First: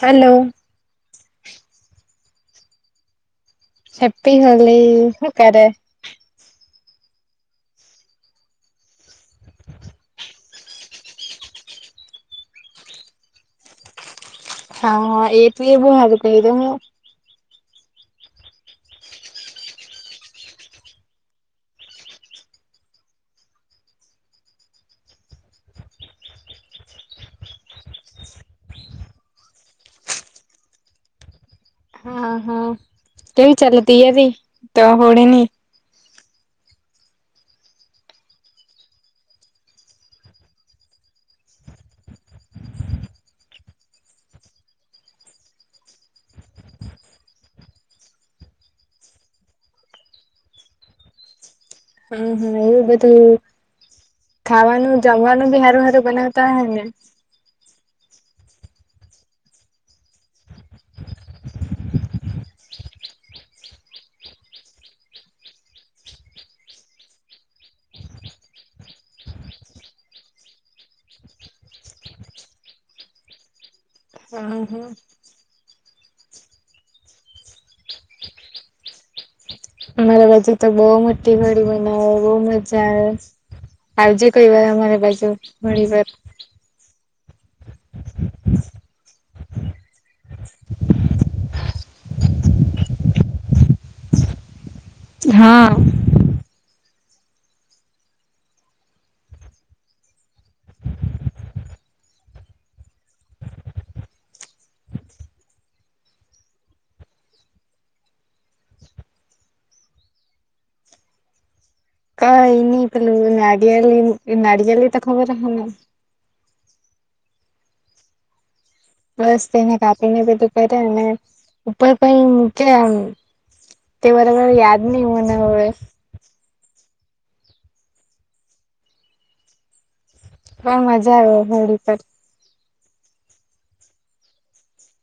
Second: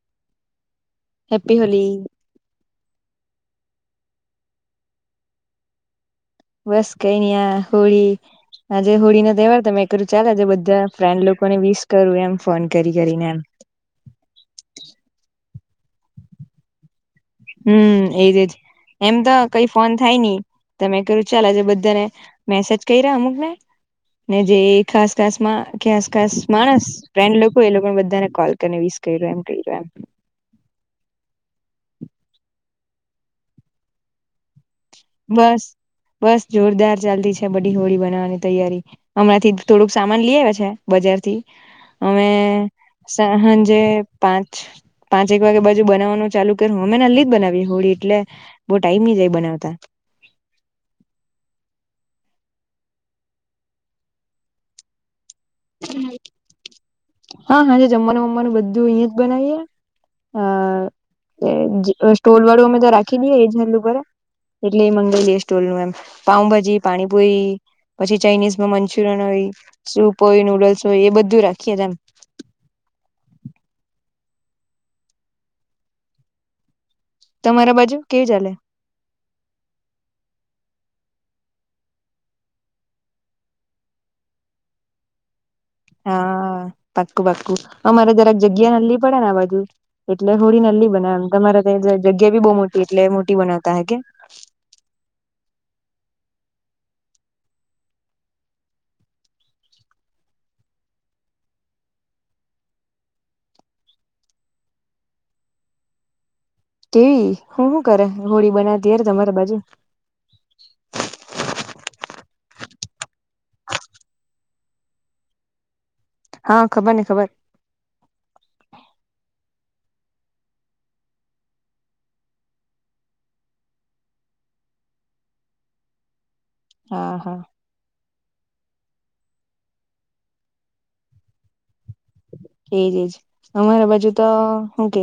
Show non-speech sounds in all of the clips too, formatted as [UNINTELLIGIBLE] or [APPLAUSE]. Hello happy Holi happy Holi અકારે બસ Kenya Holi આજે હોળીનો તહેવાર તો મે કરું ચાલ આજે બધા ફ્રેન્ડ લોકોને વિસ કરું એમ ફોન કરી કરીને એમ [INAUDIBLE] [INAUDIBLE] હા હા એ તો એ બું હ ક તો હું હમ એજજ એમ તો કઈ ફોન થાય નની તમે ક્યું ચાલ આજે બધાને મેસેજ કરી રહ્યા અમુક ને ને જે ખાસ ખાસ માં ખાસ ખાસ માણસ ફ્રેન્ડ લોકો એ લોકો બધાને કોલ કરી વિશ કેઇરા કેઇરા હા હા કેવી ચલતી એવી તો હોડીની બસ બસ જોરદાર ચાલતી છે બધી હોળી બનાવાની તૈયારી હમણાંથી થોડુંક સામાન લઈ આવ છે બજાર થી અમે સા હાજે પાંચ પાંચ એક વાગે બાજુ બનાવવાનું ચાલુ કરુ નલી જ બનાવી હોળી એટલે બહુ ટાઈમ જાય બનાવતા હમ એવું બધું ખાવાનું જમવાનું બી હારું હારું બનાતા હોય ને તમારું બધું અહીં જ બનાવીએ અ એ સ્ટોલ વાળું અમે તો રાખી દઈએ એ જલું બરા એટલે એ મંગળ જઈ સ્ટોલ નું એમ પાઉભાજી પાણીપુરી પછી ચાઇનીઝમાં મંચુરિયન હોય સૂપ હોય નુડલ્સ હોય એ બધું રાખીએ રા હા હા તમારા બાજુ કેવ ચાલે મારા બાજુ તો બહુ મોટી હોડી બનાવે બહુ મજા આવે આવ જે કે અમારા બાજું હા પાક્કું પાક્કું અ મારે જરાક જગ્યા નલી પડે ને આ બાધુ એટલે હોડી નલી બનાવે એ તમારે ત્યા જગ્યા ભી બહુ મોટી એટલે મોટી બનાવતા હે કે હા કેવી હું શું કરે હોળી બનાવતી યાર તમારી બાજુ [INAUDIBLE] ક એ ન પેલું નારિયલી નાડિયળ તો ખબર હ ને. હા ખબર ને ખબર. બસ તેને કાપીને બધું કરે અને ઉપર પણ મૂકે આમ. તે બરાબર યાદ નહી મના હવે. હા હા. પણ મજા આવે હોળી પર. એજ એજ અમારા બાજુ તો હું કે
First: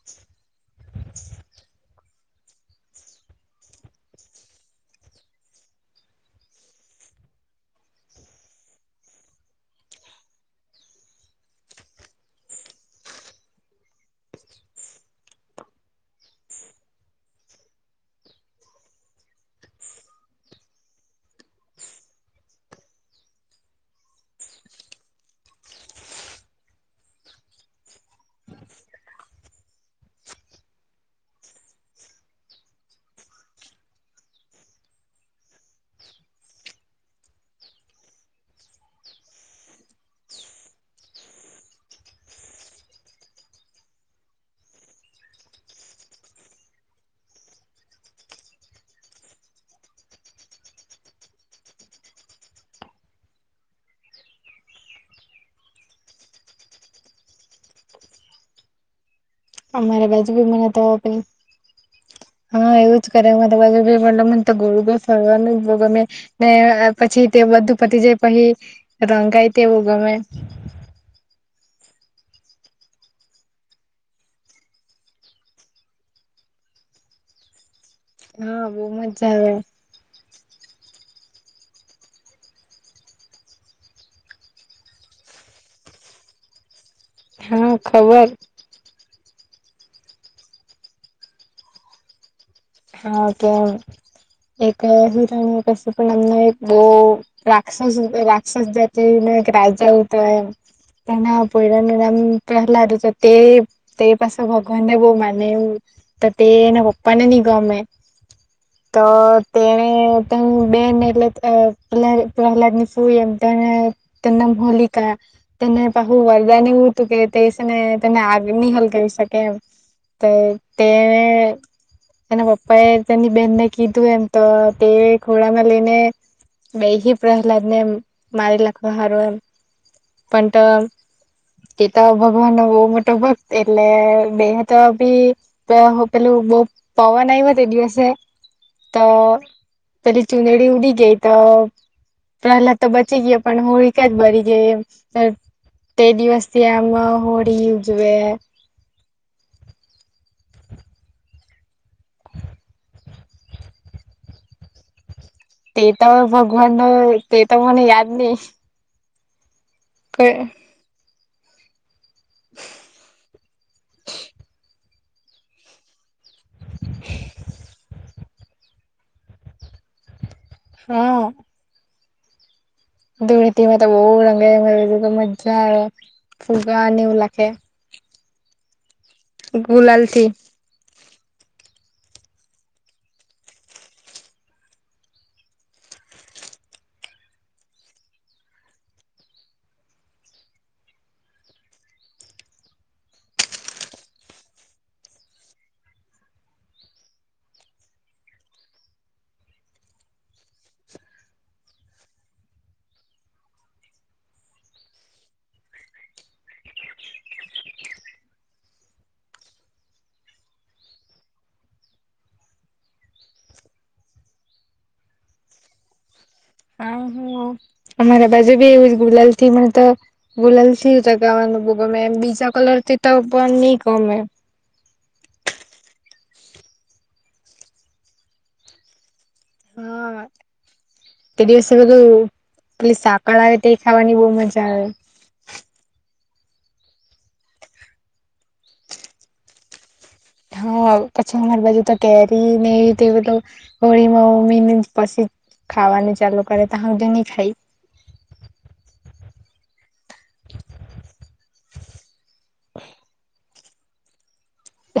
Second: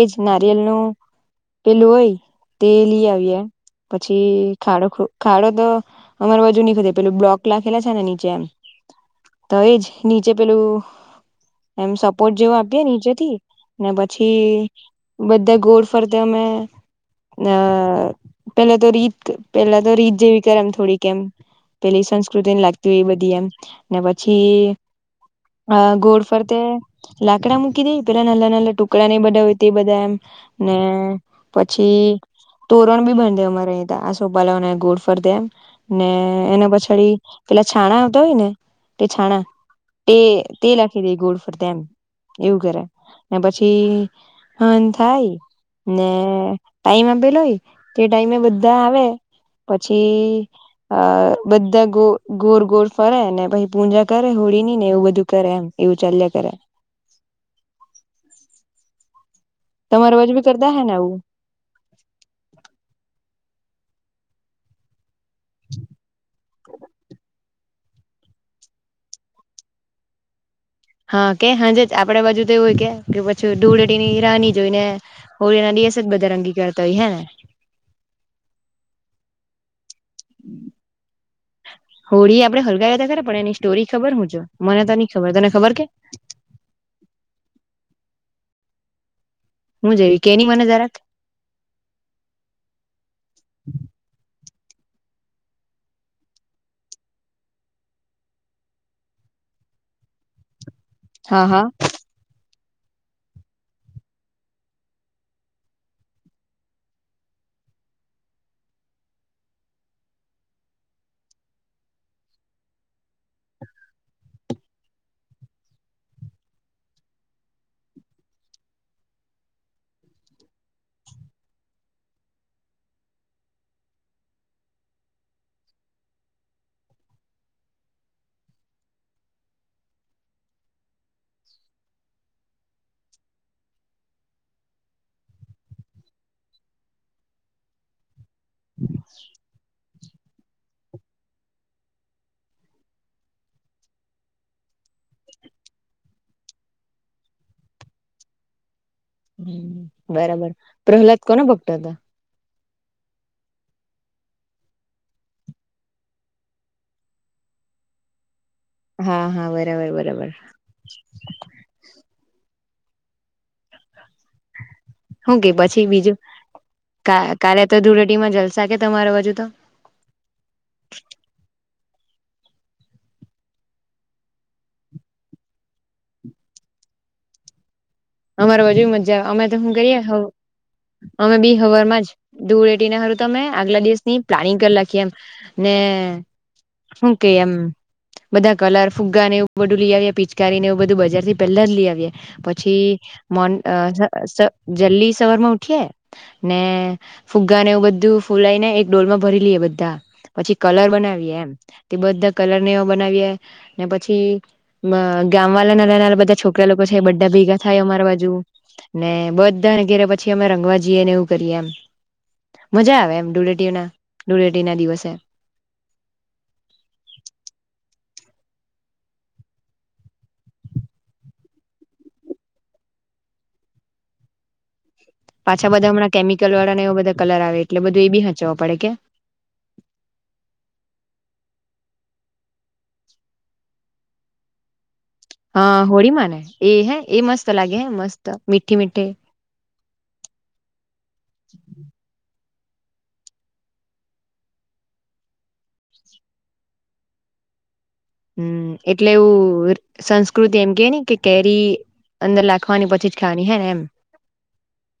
એજ ના. િયલ નું પેલું હોય તે લ આવી એમ. પછી ખાડો ખાડો તો અમાર બાજુ નહી ખતે પેલું બ્લોક લખેલા છે ને નીચે એમ. તો એજ નીચે પેલું. એમ સપોર્ટ જેવો આપીએ નીચેથી ને પછી બધા ગોળ ફરતા અમે. ના પેલા તો રીત પેલા તો રીત જેવી કરે એમ થોડી કેમ. પેલી સંસ્કૃતિને લાગતી હો એ બધી એમ ને પછી ગોડ. પર તે લાકડા મૂકી દે પેલા નલા નાલા ટુકડા નઈ બનાાવ તે બધા એમ ને. પછી. તોરણ બી બંધ દેરે આ સોપલાઓને ગોડ ફર દેમ ને એના પછડી. પેલા છાણા આવતા હોય ને તે છાણા તે તે લખી દે ગોડ ફરતામ. એવું કરે ને પછી હ થાય. ને ટાઈમ આપેલો હોય તે ટાઈમે બધા આવે. પછી અ બધા ગો ગોળ ગોળ ફરે ને પછી પૂજા કરે હો. ને એવું બધું કરે એમ એવું ચલે કરે. અમારે તમારી બાજુ બી મને કરતા તો હે ને આવું હા એવું જ કરે. જુમને તો ગોળું ગ ફરવાનું ગમે ને પછી. તે બધું પતી જાય પછી રંગાય તેવું ગમે. હા કે હાજે જ આપડે બાજુ તો એવું હોય કે પછી ધોળેટીની રાની જોઈ ને હોળ. કેસ બદરંગી કરતા હોય હે. હા બહ મજા આવે. [INAUDIBLE] હોળી આપડે હલગાવ હતા ખે પણ એની સ્ટોરી ખબર હું જો મને તો નઈ ખબર તને ખબર કે. [INAUDIBLE] હા ખબર. હું જેવી કેની મને જરાક. હા કે. એક હિરાણ કસ પણ અમને એક બ રાક્ષસ રાક્ષસ દ છે. બાદજ ઉ તોય હા હા તેનાપરાણ નામ. લા ત તે તે પાસે ભગવાનને બહ મનેવ તો તે ના પપા ને ન. ગમે. તો તેને ત બેન એટલે પ પ્રહલાદ ની ફું એમ. તના હોલિકા તનેહું વરદાન એવું હતું કે તે ને તને આવ. નિનીહલ કરી શકે એમ તો તેને. એના પપ્પા એ તેની બેહેનને કીધું એમ તો તે ઘોડામાં લઈને. બેહી પ્રહલાદને એ મારી લખવા હારું એમ પણ તો. કેતા ભગવાનને બહ મતભત એટલે બેહ તો બ પ. બ પવા નહી બ તે દિવસે તો. તરી ચુનેડી ઉડી ગઈ તો. પહેલા તો બચી ગયા પણ હોળ એકા જ બરી ગઈ એ. તે્રે દિવસેથી આમ હોળી હજુ એ. બરાબર પ્રહલાદ કોના ભક્તો હતા. તે તો ભગવાન ન તે તો મને યાદ નહી. હા હા બરાબર બરાબર. હું કે પછી બીજું કા કાલે તો ધૂળ ધડેતીમાં જલસા કે તમારા બાજુ તો. ધૂડેતીમાં તો બહું રંગે મને તો મજા આવે ફુગ્ગા ને એવું લાખે. અમારા બાજુ મજજા અમે તો હું કરીએ ગુલાલ હવ થી અમે બી હવારમાં જ ધૂડેટીના હારું તો અમે આગલા દિવસની પ્લાનિંગ કરી લાખીએ એમ ને એ હું કેય એમ. બધા કલર ફુગ્ગા ને એવું બધું લઈ આવિયે પિચકારી ને એવું બધું બજાર થી પેલા જ લઈ આવિયે પછી મોન્ટ અ જલ્દી સ સવારમાં ઉઠીય ને ફુગ્ગા ને એવું બધું બધું ફૂલાઈ ને એક ડોલમાં ભરી લઈએ બધા. પછી કલર બનાવીએ એમ તે બધા કલરને એવા બનાવીએ ને પછી મા ગામવાળા ના નાના બધા છોકરા લોકો છે બા ભેગા થાય અમારા બાજુ ને બધાને ઘેરે પછી અમે રંગવા જઈએને એવું કરીએ એમ. મજા આવે એમ ધૂળેટી ના ધૂળેટી ના દિવસે. હ અમારા બાજુ બી એવું ગુલાલ થી મ તો ગુલાલ થી ચગાવવાનું. મને બો ગમે એમ બીજા કલર થી તો પણ ની ગમે. પાછા બધા હમણાં કેમિકલ વાળા ને એવા બધા કલર આવે એટલે બધું એ બી હચાવવું પડે કે [INAUDIBLE] હા તે દિવસે ઓલુ પેલી સાકર આવે તે ખાવાની બહુ મજા આવે હા હોળી માં ને એ હે એ મસ્ત લાગે હે મસ્ત મીઠી મીઢી હા પછી અમારી બાજુ તો કે હું મે તો હોળીમાં મમ્મી ને પછી ખાવાની ચાલુ કરેતો તા લાગી ની ખાઈ હમ્મ એટલે એવું સંસ્કૃતિ એમ કે ને કે કેરી અંદર લાખવાની પછી જ ખાવાની હે ને એમ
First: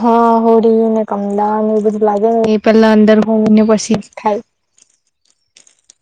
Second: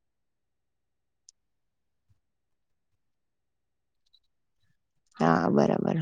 હા હોળીને કમદાને એ બધું લાગે ને એ પેલા અંદર હોમે ને પછી થાય હા બરાબર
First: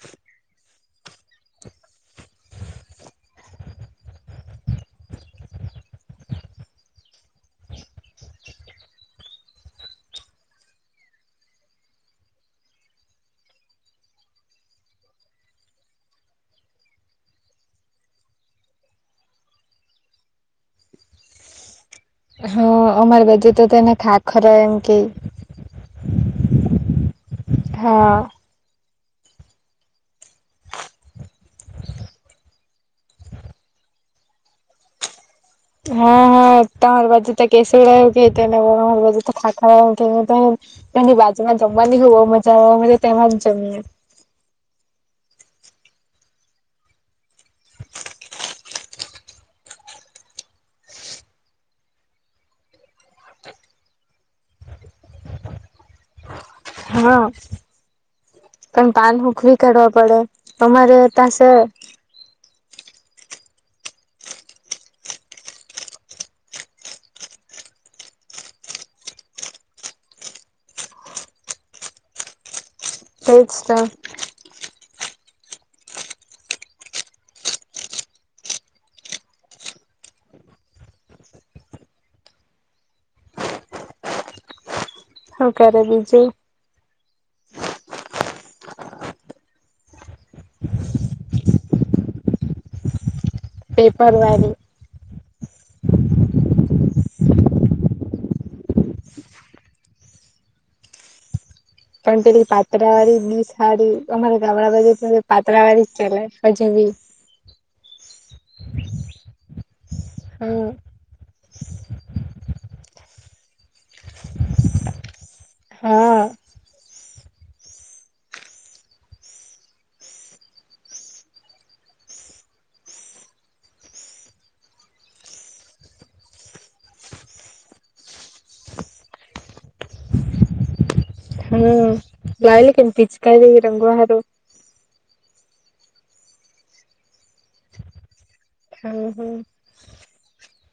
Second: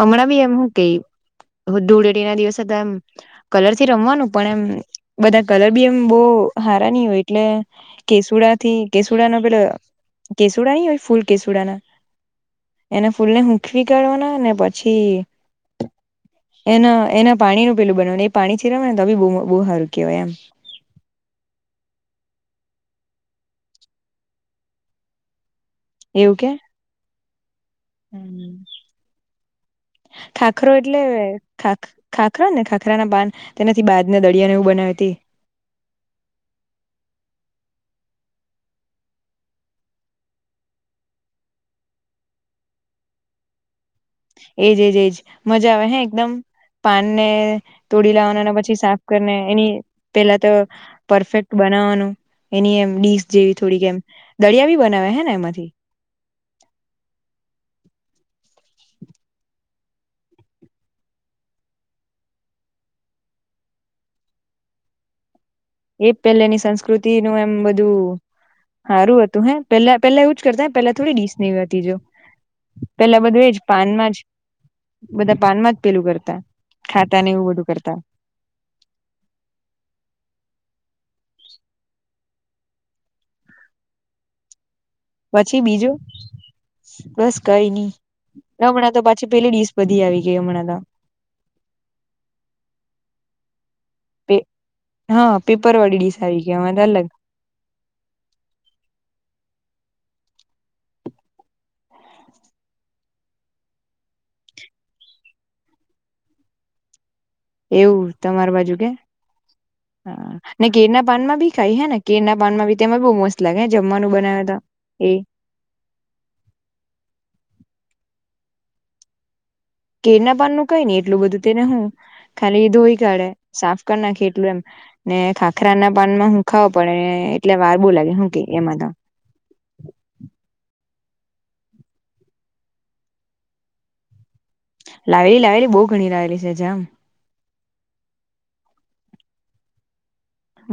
હમણાં બી એમ હું કેઈ ધૂળેટી ના દિવસે હતા એમ કલર થી રમવાનું પણ એમ બધા કલર બી એમ બોહ બહુ હારાની હોય એટલે કેસુડા થી કેસુડા નો પેલો કેસુડા ની હોય ફૂલ કેસુડાના એને ફૂલ ને હૂખવી કાઢવાના ને પછી એના એના પાણીનું પેલું બનાવાનું એ પાણી છીરવાનું ને તો બોહ હારું કહેવાય એમ [INAUDIBLE] હા અમારે બાજુ જે તો એને ખાખરા એમ કે એવું કે હા હમ [INAUDIBLE] ખાખરો એટલે ખાખરો ને ખાખરા ના પાન તેનાથી બાજ ને દળિયા ને એવું બનાવે તે હા હા તમારી બાજુ તો કેસુડો એવું કે તો [UNINTELLIGIBLE] અમારી બાજુ તો ખાખરો એવું કે [UNINTELLIGIBLE] એની બાજુમાં જમવાની બોહ મજા આવે અમે તો તેમાં જ જમીએ એજ એજ એજ મજા આવે હે એકદમ પાન ને તોડી લાવવાના અને પછી સાફ કરીને એની પેલા તો પરફેક્ટ બનાવવાનું. એની એમ ડીસ જેવી થોડીક એમ દળિયા બી બનાવે હે ને એમાંથી. હા. પણ પાન હૂખવી કરવાાઢ પડે તમારે ત્યાંસે. એ પેલેની સંસ્કૃતિ નું એમ બધું. હારું હતું હે પેલા પેલા એવું જ કરતા પેલા થોડી ડીશ ને એવી હતી જો. પેલા તેજ બધું એજ તો પાનમાં જ. બધા પાનમાં જ પેલું કરતા ખાતા ને એવું બધું કરતા. [INAUDIBLE] હું પછી કરે બીજું બસ. કઈ નઈ હમણાં તો પાછી પેલી ડીસ બધી આવી ગઈ હમણાં તો. [INAUDIBLE] પેપરવારી હા પેપર વાળી ડીશ આવી ગઈ હવે અલગ પણ પેલી પાત્રા વાળી ડીસ હારી અમારા ગામડા બજુ પાત્રા વાળી ચલે હજી ભી. ડિસ. એવું તમારા બાજુ કે. હા ને હમ કેર ના પાનમાં ભી ખાય હે ને કેર ના પાનમાં ભી તેમાં બહુ મસ્ત. લાાગે જમવાનું બનાવ તો એ. હા કેર ના પાનનું કઈ નહી એટલું બધું તેને હું ખાલી ધોઈ કાઢે સાફ કરી નાખી એટલું એમ. ને ખાખરા ના પાનમાં હું ખાવો પડે એટલે વાર બહુ લાગે શું કે એમાં તો. [INAUDIBLE] હમ્મ લાવેલી કે પીચકારી રંગવા હારુ લાવેલી લાવેલી બહુ ઘણી લાવેલી છે જામ. હા હું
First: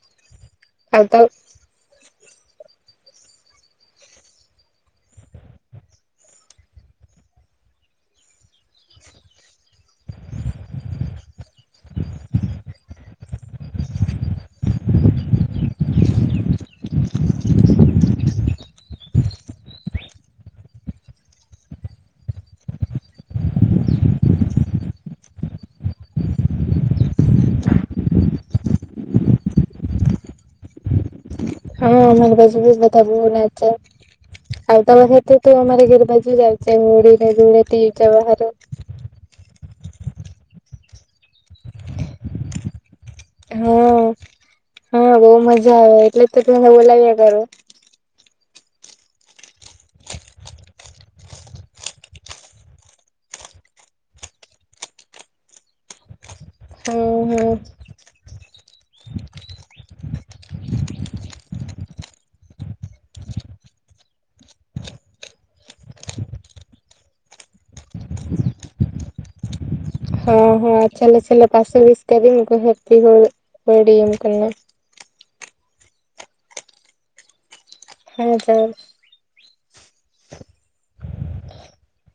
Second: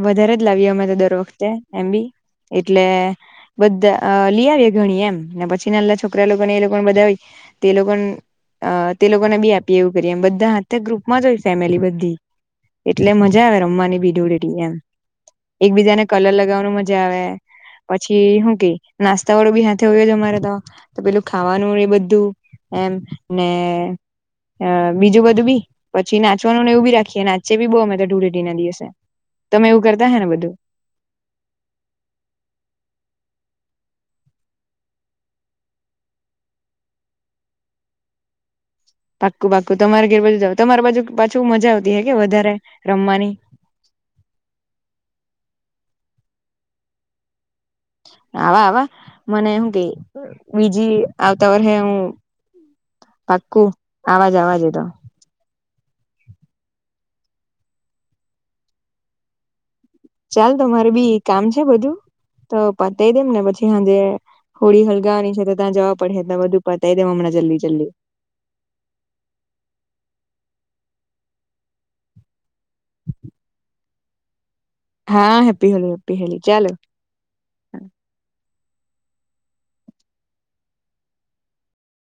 વધારે જ લાવીએ અમે તો દર વખતે એમ બી એટલે બધા લી આવએ ઘણી એમ ને પછી નાના છોકરા લોકો ને એ લોકો બધા તે લોક પણ અ તે લોકોને બી આપીએ એવું કરીએમ બધા હાથે ગ્રુપમાં જ હોય ફેમિલી બધી એટલે મજા આવે રમવાની બી ધુંડેટી એમ એકબીજાને કલર લગાવવાનું મજા આવે પછી હુ કે નાસ્તા વાળો બી સાથે આવયો છે અમારે તો પેલું ખાવાનું એ બધું એમ ને બીજું બધું બી પછી નાચવાનું ને એવું બી રાખીએ નાચેયે બી બહુ અમે તો ધુંડેટીના દિવસે તમે એવું કરતા હે ને બધું હા અમારા બાંજુ બી બધા બોહ નાચે [UNINTELLIGIBLE] આવતા વરહે તો તું અમારે ઘેર બાજુ જ આવજે હોળી ને ધુળેટી ઉજવા હારું પાંકુ પાંકુ તમારે ઘેર બાજુ જ આવા તમારી બાજુ શું મજા આવતી હે કે વધારે રમવાની બો આવે એટલે તો તને બોલાવી્યા કરૂ આવા આવા મને હુ કે બીજી આવતા વર્ષે હું પાક્કું આવા આવાજે એ તો હમ હમ ચાલ તો મારે બી કામ છે બધું તો પતાવી દેમ ને પછી હાજે હોળી હળગાવાની છે તો ત્યાં જવા પડે હે એટલે બધું પતાવી દેવ હમણાં જલ્દી જલ્દી [INAUDIBLE] હા હા ચાલો ચાલો પાછુ વિષ કરી લો હેપ્પી હોળી એમ કરને હા હેપ્પી હોળી હેપ્પી હોલી ચાલો હા તો